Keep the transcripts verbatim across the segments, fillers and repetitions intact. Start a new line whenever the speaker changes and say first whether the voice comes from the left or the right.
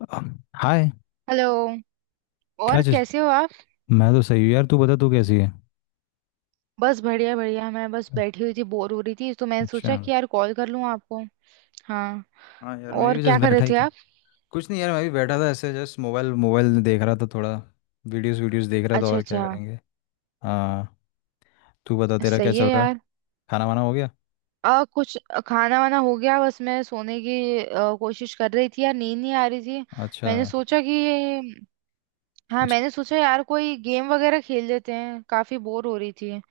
left: अ, hi.
right: Hello.
left: क्या
right: और
left: चीज।
right: कैसे हो आप।
left: मैं तो सही हूँ यार, तू बता, तू कैसी है।
right: बस बढ़िया बढ़िया, मैं बस बैठी हुई थी, बोर हो रही थी तो मैंने
left: अच्छा।
right: सोचा कि यार कॉल कर लूं आपको। हाँ।
left: हाँ यार, मैं
right: और
left: भी
right: क्या
left: जस्ट
right: कर रहे
left: बैठा ही
right: थे
left: था।
right: आप।
left: कुछ नहीं यार, मैं भी बैठा था ऐसे जस्ट मोबाइल मोबाइल देख रहा था थोड़ा। वीडियोस वीडियोस देख रहा था,
right: अच्छा
left: और क्या
right: अच्छा।
left: करेंगे। हाँ। तू बता तेरा क्या
right: सही
left: चल
right: है
left: रहा है।
right: यार।
left: खाना वाना हो गया।
right: आ, कुछ खाना वाना हो गया। बस मैं सोने की अ, कोशिश कर रही थी यार, नींद नहीं आ रही थी।
left: अच्छा।
right: मैंने सोचा कि, हाँ
left: कुछ।
right: मैंने सोचा यार कोई गेम वगैरह खेल लेते हैं, काफी बोर हो रही थी।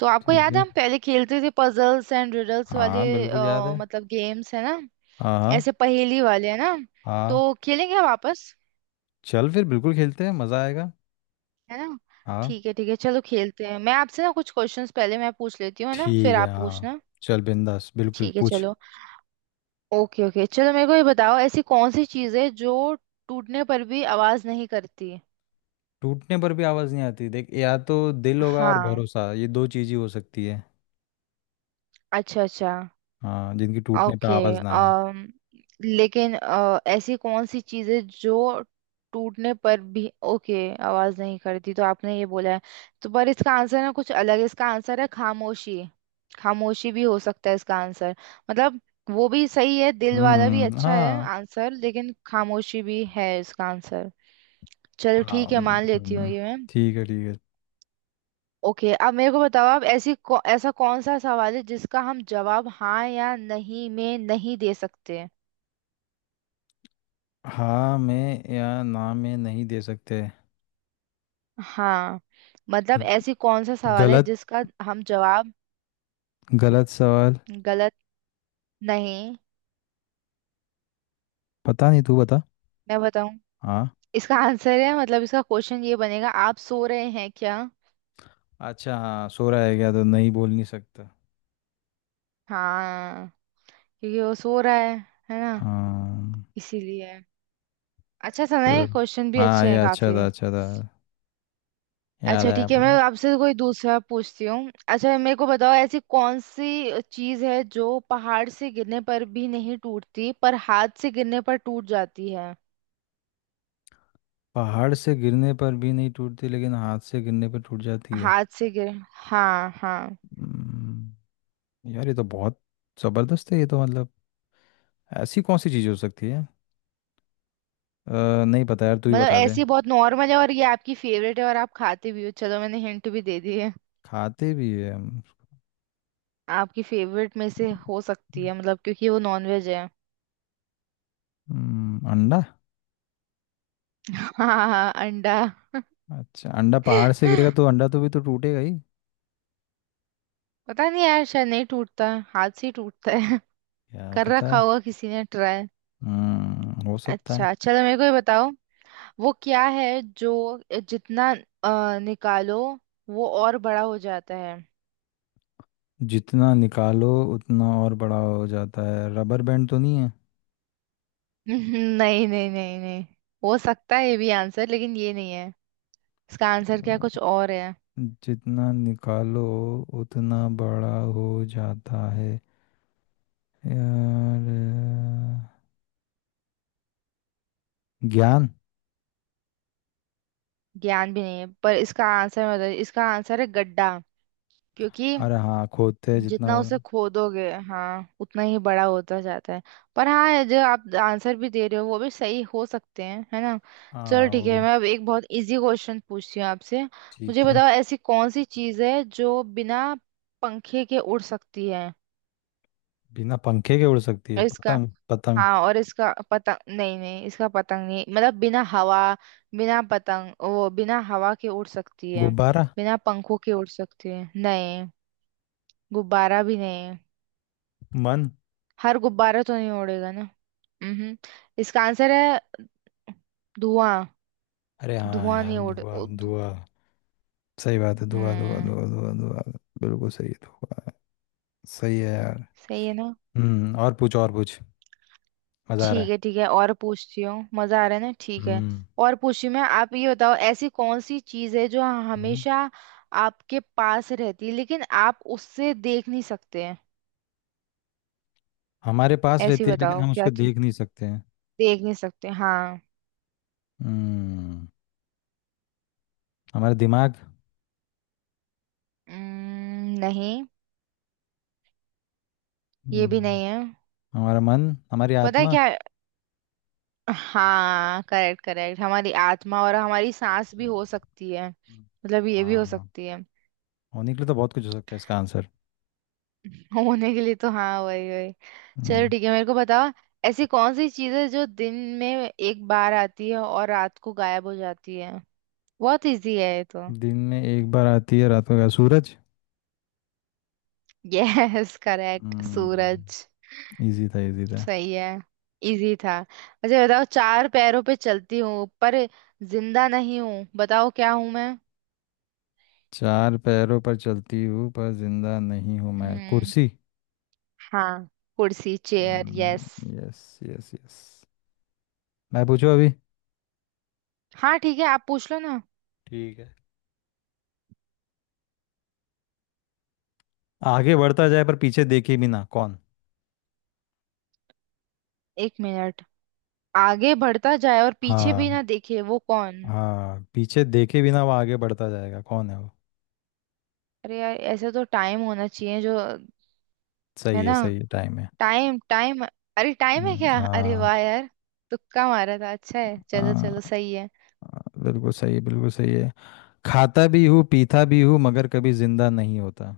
right: तो आपको
left: ठीक
right: याद है
left: है।
right: हम पहले खेलते थे पजल्स एंड रिडल्स वाले।
left: हाँ बिल्कुल याद
right: अ,
left: है।
right: मतलब गेम्स है ना,
left: हाँ हाँ।
right: ऐसे पहेली वाले है ना।
left: हाँ।
right: तो खेलेंगे हम वापस,
left: चल फिर बिल्कुल खेलते हैं, मज़ा आएगा।
right: है ना।
left: हाँ।
right: ठीक है ठीक है, चलो खेलते हैं। मैं आपसे ना कुछ क्वेश्चंस पहले मैं पूछ लेती हूँ, है ना, फिर
left: ठीक है
right: आप
left: हाँ।
right: पूछना।
left: चल बिंदास बिल्कुल
right: ठीक है
left: पूछ।
right: चलो। ओके ओके, चलो मेरे को ये बताओ, ऐसी कौन सी चीज़ है जो टूटने पर भी आवाज नहीं करती।
left: टूटने पर भी आवाज़ नहीं आती, देख, या तो दिल होगा और
right: हाँ।
left: भरोसा, ये दो चीज़ ही हो सकती है।
right: अच्छा अच्छा।
left: हाँ जिनकी टूटने पे
right: ओके।
left: आवाज़ ना आए।
right: अम लेकिन अ, ऐसी कौन सी चीजें जो टूटने पर भी, ओके, आवाज नहीं करती, तो आपने ये बोला है, तो पर इसका आंसर ना कुछ अलग है। इसका आंसर है खामोशी। खामोशी भी हो सकता है इसका आंसर, मतलब वो भी सही है, दिल वाला भी
left: हम्म
right: अच्छा है
left: हाँ।
right: आंसर, लेकिन खामोशी भी है इसका आंसर। चलो
left: हाँ
right: ठीक है, मान लेती हूँ
left: हम्म,
right: ये मैं।
left: ठीक है ठीक है।
right: ओके, अब मेरे को बताओ आप, ऐसी कौ, ऐसा कौन सा सवाल है जिसका हम जवाब हाँ या नहीं में नहीं दे सकते।
left: हाँ में या ना में नहीं दे सकते।
right: हाँ, मतलब
left: ग-
right: ऐसी कौन सा सवाल है
left: गलत।
right: जिसका हम जवाब।
left: गलत सवाल।
right: गलत, नहीं।
left: पता नहीं, तू बता।
right: मैं बताऊं,
left: हाँ।
right: इसका आंसर है, मतलब इसका क्वेश्चन ये बनेगा, आप सो रहे हैं क्या।
left: अच्छा हाँ, सो रहा है क्या, तो नहीं बोल नहीं सकता।
right: हाँ, क्योंकि वो सो रहा है है ना,
left: हाँ।
right: इसीलिए। अच्छा था ना,
left: चलो।
right: क्वेश्चन भी
left: हाँ
right: अच्छे
left: ये
right: हैं
left: अच्छा
right: काफी।
left: था, अच्छा था। याद
right: अच्छा
left: आया
right: ठीक है, मैं
left: मुझे।
right: आपसे कोई दूसरा पूछती हूँ। अच्छा मेरे को बताओ, ऐसी कौन सी चीज है जो पहाड़ से गिरने पर भी नहीं टूटती पर हाथ से गिरने पर टूट जाती है।
left: पहाड़ से गिरने पर भी नहीं टूटती लेकिन हाथ से गिरने पर टूट जाती है।
right: हाथ से गिर हाँ हाँ।
left: हम्म, यार ये तो बहुत ज़बरदस्त है, ये तो मतलब ऐसी कौन सी चीज़ हो सकती है। अ, नहीं पता यार, तू ही
right: मतलब
left: बता दे।
right: ऐसी बहुत नॉर्मल है और ये आपकी फेवरेट है और आप खाते भी हो, चलो मैंने हिंट भी दे दी है।
left: खाते भी है हम।
right: आपकी फेवरेट में से हो सकती है, मतलब क्योंकि वो नॉनवेज है।
left: हम्म, अंडा।
right: हाँ हाँ, अंडा।
left: अच्छा अंडा पहाड़ से गिरेगा तो अंडा तो भी तो टूटेगा ही।
right: पता नहीं यार, शायद नहीं टूटता है, हाथ से ही टूटता है।
left: क्या
right: कर
left: पता।
right: रखा होगा किसी ने ट्राई।
left: हम्म, हो सकता है।
right: अच्छा चलो, मेरे को ये बताओ, वो क्या है जो जितना अ, निकालो वो और बड़ा हो जाता है।
left: जितना निकालो उतना और बड़ा हो जाता है, रबर बैंड तो नहीं है।
right: नहीं नहीं नहीं नहीं, हो सकता है ये भी आंसर, लेकिन ये नहीं है। इसका आंसर क्या कुछ
left: अ,
right: और है।
left: जितना निकालो उतना बड़ा हो जाता है। यार, अ, ज्ञान।
right: ज्ञान भी नहीं है, पर इसका आंसर मैं बता, इसका आंसर है गड्ढा। क्योंकि
left: अरे हाँ खोदते हैं, जितना
right: जितना
left: वो-
right: उसे खोदोगे, हाँ, उतना ही बड़ा होता जाता है। पर हाँ ये जो आप आंसर भी दे रहे हो वो भी सही हो सकते हैं, है ना। चलो
left: हाँ
right: ठीक
left: वो
right: है,
left: भी।
right: मैं अब एक बहुत इजी क्वेश्चन पूछती हूँ आपसे,
left: ठीक
right: मुझे
left: है।
right: बताओ ऐसी कौन सी चीज़ है जो बिना पंखे के उड़ सकती है।
left: बिना पंखे के उड़ सकती है,
right: और इसका,
left: पतंग पतंग।
right: हाँ और इसका पतंग नहीं, नहीं इसका पतंग नहीं, मतलब बिना हवा, बिना पतंग, वो बिना हवा के उड़ सकती है,
left: गुब्बारा।
right: बिना पंखों के उड़ सकती है। नहीं, गुब्बारा भी नहीं,
left: मन।
right: हर गुब्बारा तो नहीं उड़ेगा ना। हम्म, इसका आंसर है धुआं।
left: अरे हाँ
right: धुआं
left: यार,
right: नहीं उड़
left: धुआ
right: उड़-
left: धुआ। सही बात है, धुआ धुआ
right: हम्म।
left: धुआ धुआ धुआ। बिल्कुल सही है धुआ। सही है यार।
right: सही है ना।
left: हम्म, और पूछ, और पूछ। मजा आ रहा
right: ठीक
left: है।
right: है ठीक है, और पूछती हूँ, मजा आ रहा है ना, ठीक है
left: हम्म।
right: और पूछती हूँ मैं। आप ये बताओ, ऐसी कौन सी चीज है जो
left: हम्म,
right: हमेशा आपके पास रहती है लेकिन आप उससे देख नहीं सकते हैं।
left: हमारे पास
right: ऐसी
left: रहती है लेकिन
right: बताओ
left: हम
right: क्या
left: उसको
right: चीज,
left: देख नहीं सकते हैं।
right: देख नहीं सकते, हाँ।
left: हम्म, हमारा दिमाग।
right: उम्म, नहीं, ये भी
left: हम्म,
right: नहीं है।
left: हमारा मन, हमारी
right: पता है
left: आत्मा।
right: क्या है? हाँ करेक्ट करेक्ट, हमारी आत्मा, और हमारी सांस भी हो सकती है,
left: हम्म,
right: मतलब ये भी हो
left: हाँ।
right: सकती है।
left: होने के लिए तो बहुत कुछ हो सकता है इसका आंसर।
right: होने के लिए तो हाँ, वही वही चलो
left: हम्म।
right: ठीक है, मेरे को बताओ ऐसी कौन सी चीज़ है जो दिन में एक बार आती है और रात को गायब हो जाती है। बहुत इजी है ये तो।
left: दिन में एक बार आती है रात को, क्या सूरज।
right: यस करेक्ट, सूरज।
left: हम्म। इजी था, इजी था।
right: सही है, इजी था। अच्छा बताओ, चार पैरों पे चलती हूँ पर जिंदा नहीं हूँ, बताओ क्या हूँ मैं।
left: चार पैरों पर चलती हूँ पर जिंदा नहीं हूँ मैं,
right: हम्म,
left: कुर्सी।
right: हाँ, कुर्सी, chair, yes.
left: Yes yes yes. मैं पूछूं अभी।
right: हाँ ठीक है, आप पूछ लो ना।
left: ठीक है। आगे बढ़ता जाए पर पीछे देखे बिना, कौन।
right: एक मिनट, आगे बढ़ता जाए और पीछे भी
left: हाँ।
right: ना देखे वो कौन।
left: हाँ पीछे देखे बिना वो आगे बढ़ता जाएगा, कौन है वो।
right: अरे यार, ऐसे तो टाइम होना चाहिए जो, है
left: सही है
right: ना,
left: सही है, टाइम है।
right: Time time. अरे टाइम है
left: हम्म,
right: क्या, अरे
left: हाँ।
right: वाह यार, तुक्का मारा था, अच्छा है। चलो
left: हाँ,
right: चलो सही है।
left: हाँ, बिल्कुल सही है, बिल्कुल सही है। खाता भी हूँ पीता भी हूँ मगर कभी जिंदा नहीं होता।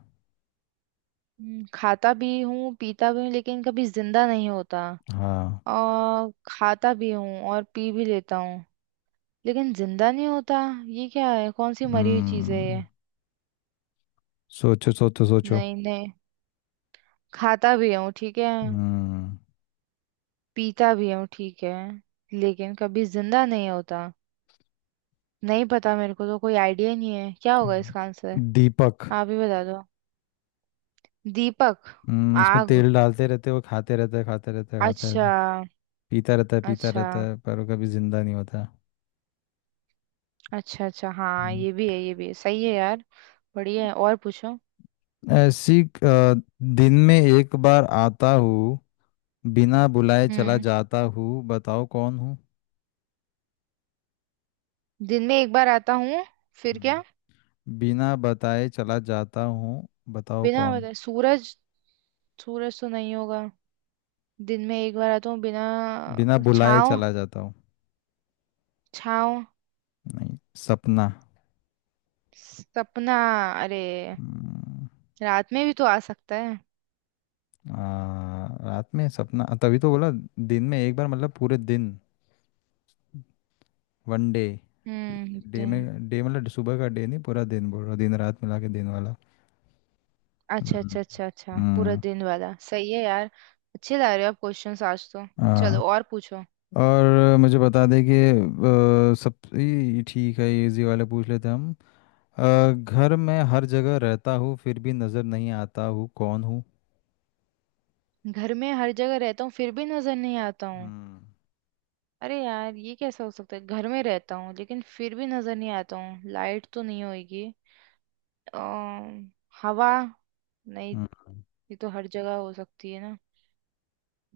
right: हम्म, खाता भी हूँ पीता भी हूँ लेकिन कभी जिंदा नहीं होता,
left: हाँ।
right: और खाता भी हूँ और पी भी लेता हूँ लेकिन जिंदा नहीं होता। ये क्या है, कौन सी मरी हुई चीज है
left: हम्म,
right: ये।
left: सोचो सोचो सोचो।
right: नहीं नहीं, खाता भी हूँ ठीक है,
left: हम्म।
right: पीता भी हूँ ठीक है, लेकिन कभी जिंदा नहीं होता। नहीं पता, मेरे को तो कोई आइडिया नहीं है क्या होगा इसका आंसर,
left: दीपक।
right: आप ही बता दो। दीपक,
left: हम्म, उसमें
right: आग।
left: तेल डालते रहते हैं, वो खाते रहता है, खाते रहता है, खाते
right: अच्छा,
left: रहता है, पीता रहता है, पीता
right: अच्छा
left: रहता है, पर वो कभी जिंदा नहीं होता।
right: अच्छा, अच्छा हाँ
left: हम्म।
right: ये भी है ये भी है, सही है यार। बढ़िया है, और पूछो।
left: ऐसी अ, दिन में एक बार आता हूँ, बिना बुलाए चला
right: हम्म,
left: जाता हूँ, बताओ कौन हूँ।
right: दिन में एक बार आता हूँ, फिर क्या,
left: हम्म। बिना बताए चला जाता हूँ, बताओ
right: बिना
left: कौन।
right: बताए सूरज। सूरज तो नहीं होगा, दिन में एक बार आता हूँ बिना,
left: बिना बुलाए
right: छाँव,
left: चला जाता हूँ।
right: छाँव,
left: नहीं, सपना।
right: सपना, अरे
left: हम्म,
right: रात में भी तो आ सकता है।
left: आ, रात में सपना तभी तो बोला। दिन में एक बार मतलब पूरे दिन, वन डे।
right: हम्म,
left: डे
right: दिन।
left: में, डे मतलब सुबह का डे नहीं, पूरा दिन बोल रहा, दिन रात मिला के दिन वाला।
right: अच्छा
left: हम्म।
right: अच्छा अच्छा अच्छा, पूरा
left: हम्म,
right: दिन वाला, सही है यार। अच्छे ला रहे हो आप क्वेश्चंस आज तो।
left: हाँ।
right: चलो और पूछो।
left: और मुझे बता दे कि अ, सब ये ठीक है, इजी वाले पूछ लेते हैं हम। अ, घर में हर जगह रहता हूँ फिर भी नज़र नहीं आता हूँ, कौन हूँ।
right: घर में हर जगह रहता हूँ फिर भी नजर नहीं आता हूँ।
left: हम्म।
right: अरे यार, ये कैसा हो सकता है, घर में रहता हूँ लेकिन फिर भी नजर नहीं आता हूँ, लाइट तो नहीं होगी। अम, हवा, नहीं
left: हम्म,
right: ये तो हर जगह हो सकती है ना,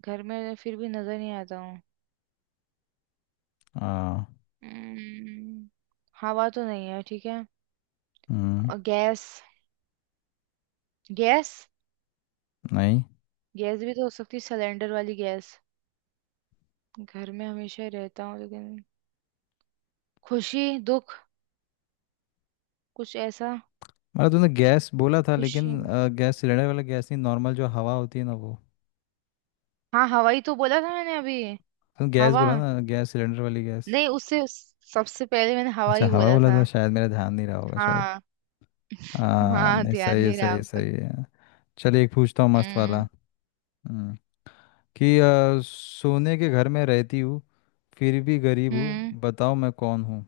right: घर में फिर भी नजर नहीं आता हूँ।
left: हाँ।
right: अम्म, हवा तो नहीं है ठीक है,
left: हम्म।
right: अ, गैस, गैस,
left: नहीं
right: गैस भी तो हो सकती है, सिलेंडर वाली गैस। घर में हमेशा रहता हूँ लेकिन, खुशी दुख, कुछ ऐसा,
left: मतलब तूने गैस बोला था
right: खुशी।
left: लेकिन अ, गैस सिलेंडर वाला गैस नहीं, नॉर्मल जो हवा होती है ना वो।
right: हाँ हवाई तो बोला था मैंने अभी।
left: तूने गैस
right: हवा,
left: बोला ना, गैस सिलेंडर वाली गैस।
right: नहीं उससे, सबसे पहले मैंने हवा
left: अच्छा
right: ही
left: हवा
right: बोला
left: बोला
right: था।
left: था, शायद मेरा ध्यान नहीं रहा होगा शायद।
right: हाँ,
left: हाँ
right: हाँ
left: नहीं,
right: ध्यान
left: सही है
right: नहीं रहा
left: सही है
right: आपका।
left: सही है। चलिए एक पूछता हूँ मस्त वाला।
right: हम्म
left: हम्म, कि आ, सोने के घर में रहती हूँ फिर भी गरीब हूँ,
right: हम्म,
left: बताओ मैं कौन हूँ।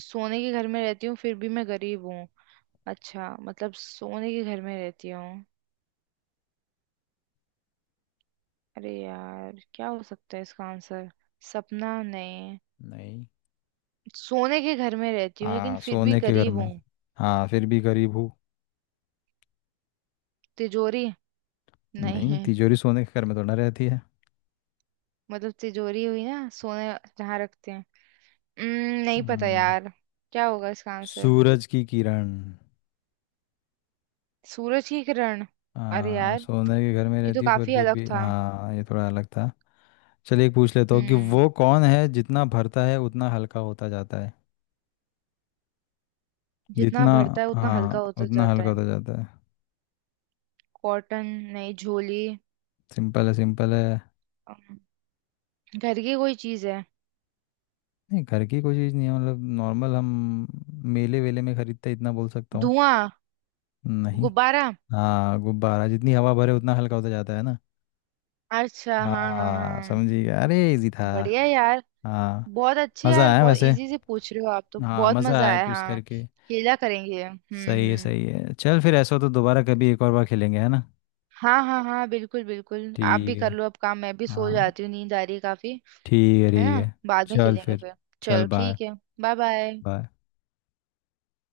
right: सोने के घर में रहती हूँ फिर भी मैं गरीब हूँ। अच्छा, मतलब सोने के घर में रहती हूँ, अरे यार क्या हो सकता है इसका आंसर, सपना नहीं।
left: नहीं।
right: सोने के घर में रहती हूँ लेकिन
left: हाँ
right: फिर भी
left: सोने के घर
right: गरीब
left: में,
right: हूँ।
left: हाँ फिर भी गरीब हूँ।
right: तिजोरी,
left: नहीं
right: नहीं
left: तिजोरी सोने के घर में तो ना रहती है।
right: मतलब तिजोरी हुई ना, सोने जहाँ रखते हैं। हम्म, नहीं पता
left: हम्म,
right: यार, क्या होगा इसका आंसर।
left: सूरज की किरण।
right: सूरज की किरण, अरे
left: हाँ
right: यार
left: सोने के घर में
right: ये तो
left: रहती हूँ पर
right: काफी
left: फिर
right: अलग
left: भी,
right: था।
left: हाँ ये थोड़ा अलग था। चलिए एक पूछ लेता हूँ कि
right: हम्म,
left: वो कौन है जितना भरता है उतना हल्का होता जाता है।
right: जितना
left: जितना,
right: बढ़ता है उतना हल्का
left: हाँ
right: होता
left: उतना
right: जाता
left: हल्का
right: है।
left: होता जाता है।
right: कॉटन, नहीं झोली,
left: सिंपल है सिंपल है।
right: अम, घर की कोई चीज है,
left: नहीं घर की कोई चीज़ नहीं है, मतलब नॉर्मल हम मेले वेले में खरीदते हैं, इतना बोल सकता हूँ।
right: धुआं,
left: नहीं।
right: गुब्बारा।
left: हाँ गुब्बारा, जितनी हवा भरे उतना हल्का होता जाता है ना।
right: अच्छा हाँ हाँ
left: हाँ
right: हाँ,
left: समझिए, अरे इजी था।
right: बढ़िया यार,
left: हाँ
right: बहुत अच्छे
left: मज़ा
right: यार,
left: आया
right: बहुत
left: वैसे।
right: इजी से पूछ रहे हो आप तो,
left: हाँ
right: बहुत
left: मज़ा
right: मजा
left: आया
right: आया।
left: क्विज
right: हाँ
left: करके।
right: खेला करेंगे। हम्म
left: सही है
right: हम्म।
left: सही है, चल फिर ऐसा हो तो दोबारा कभी एक और बार खेलेंगे, है ना।
right: हाँ हाँ हाँ, बिल्कुल बिल्कुल, आप भी
left: ठीक है।
right: कर लो अब काम, मैं भी सो
left: हाँ
right: जाती हूँ, नींद आ रही है काफी।
left: ठीक है
right: है
left: ठीक
right: ना,
left: है।
right: बाद में
left: चल
right: खेलेंगे
left: फिर।
right: फिर।
left: चल
right: चलो
left: बाय।
right: ठीक है, बाय बाय।
left: बाय।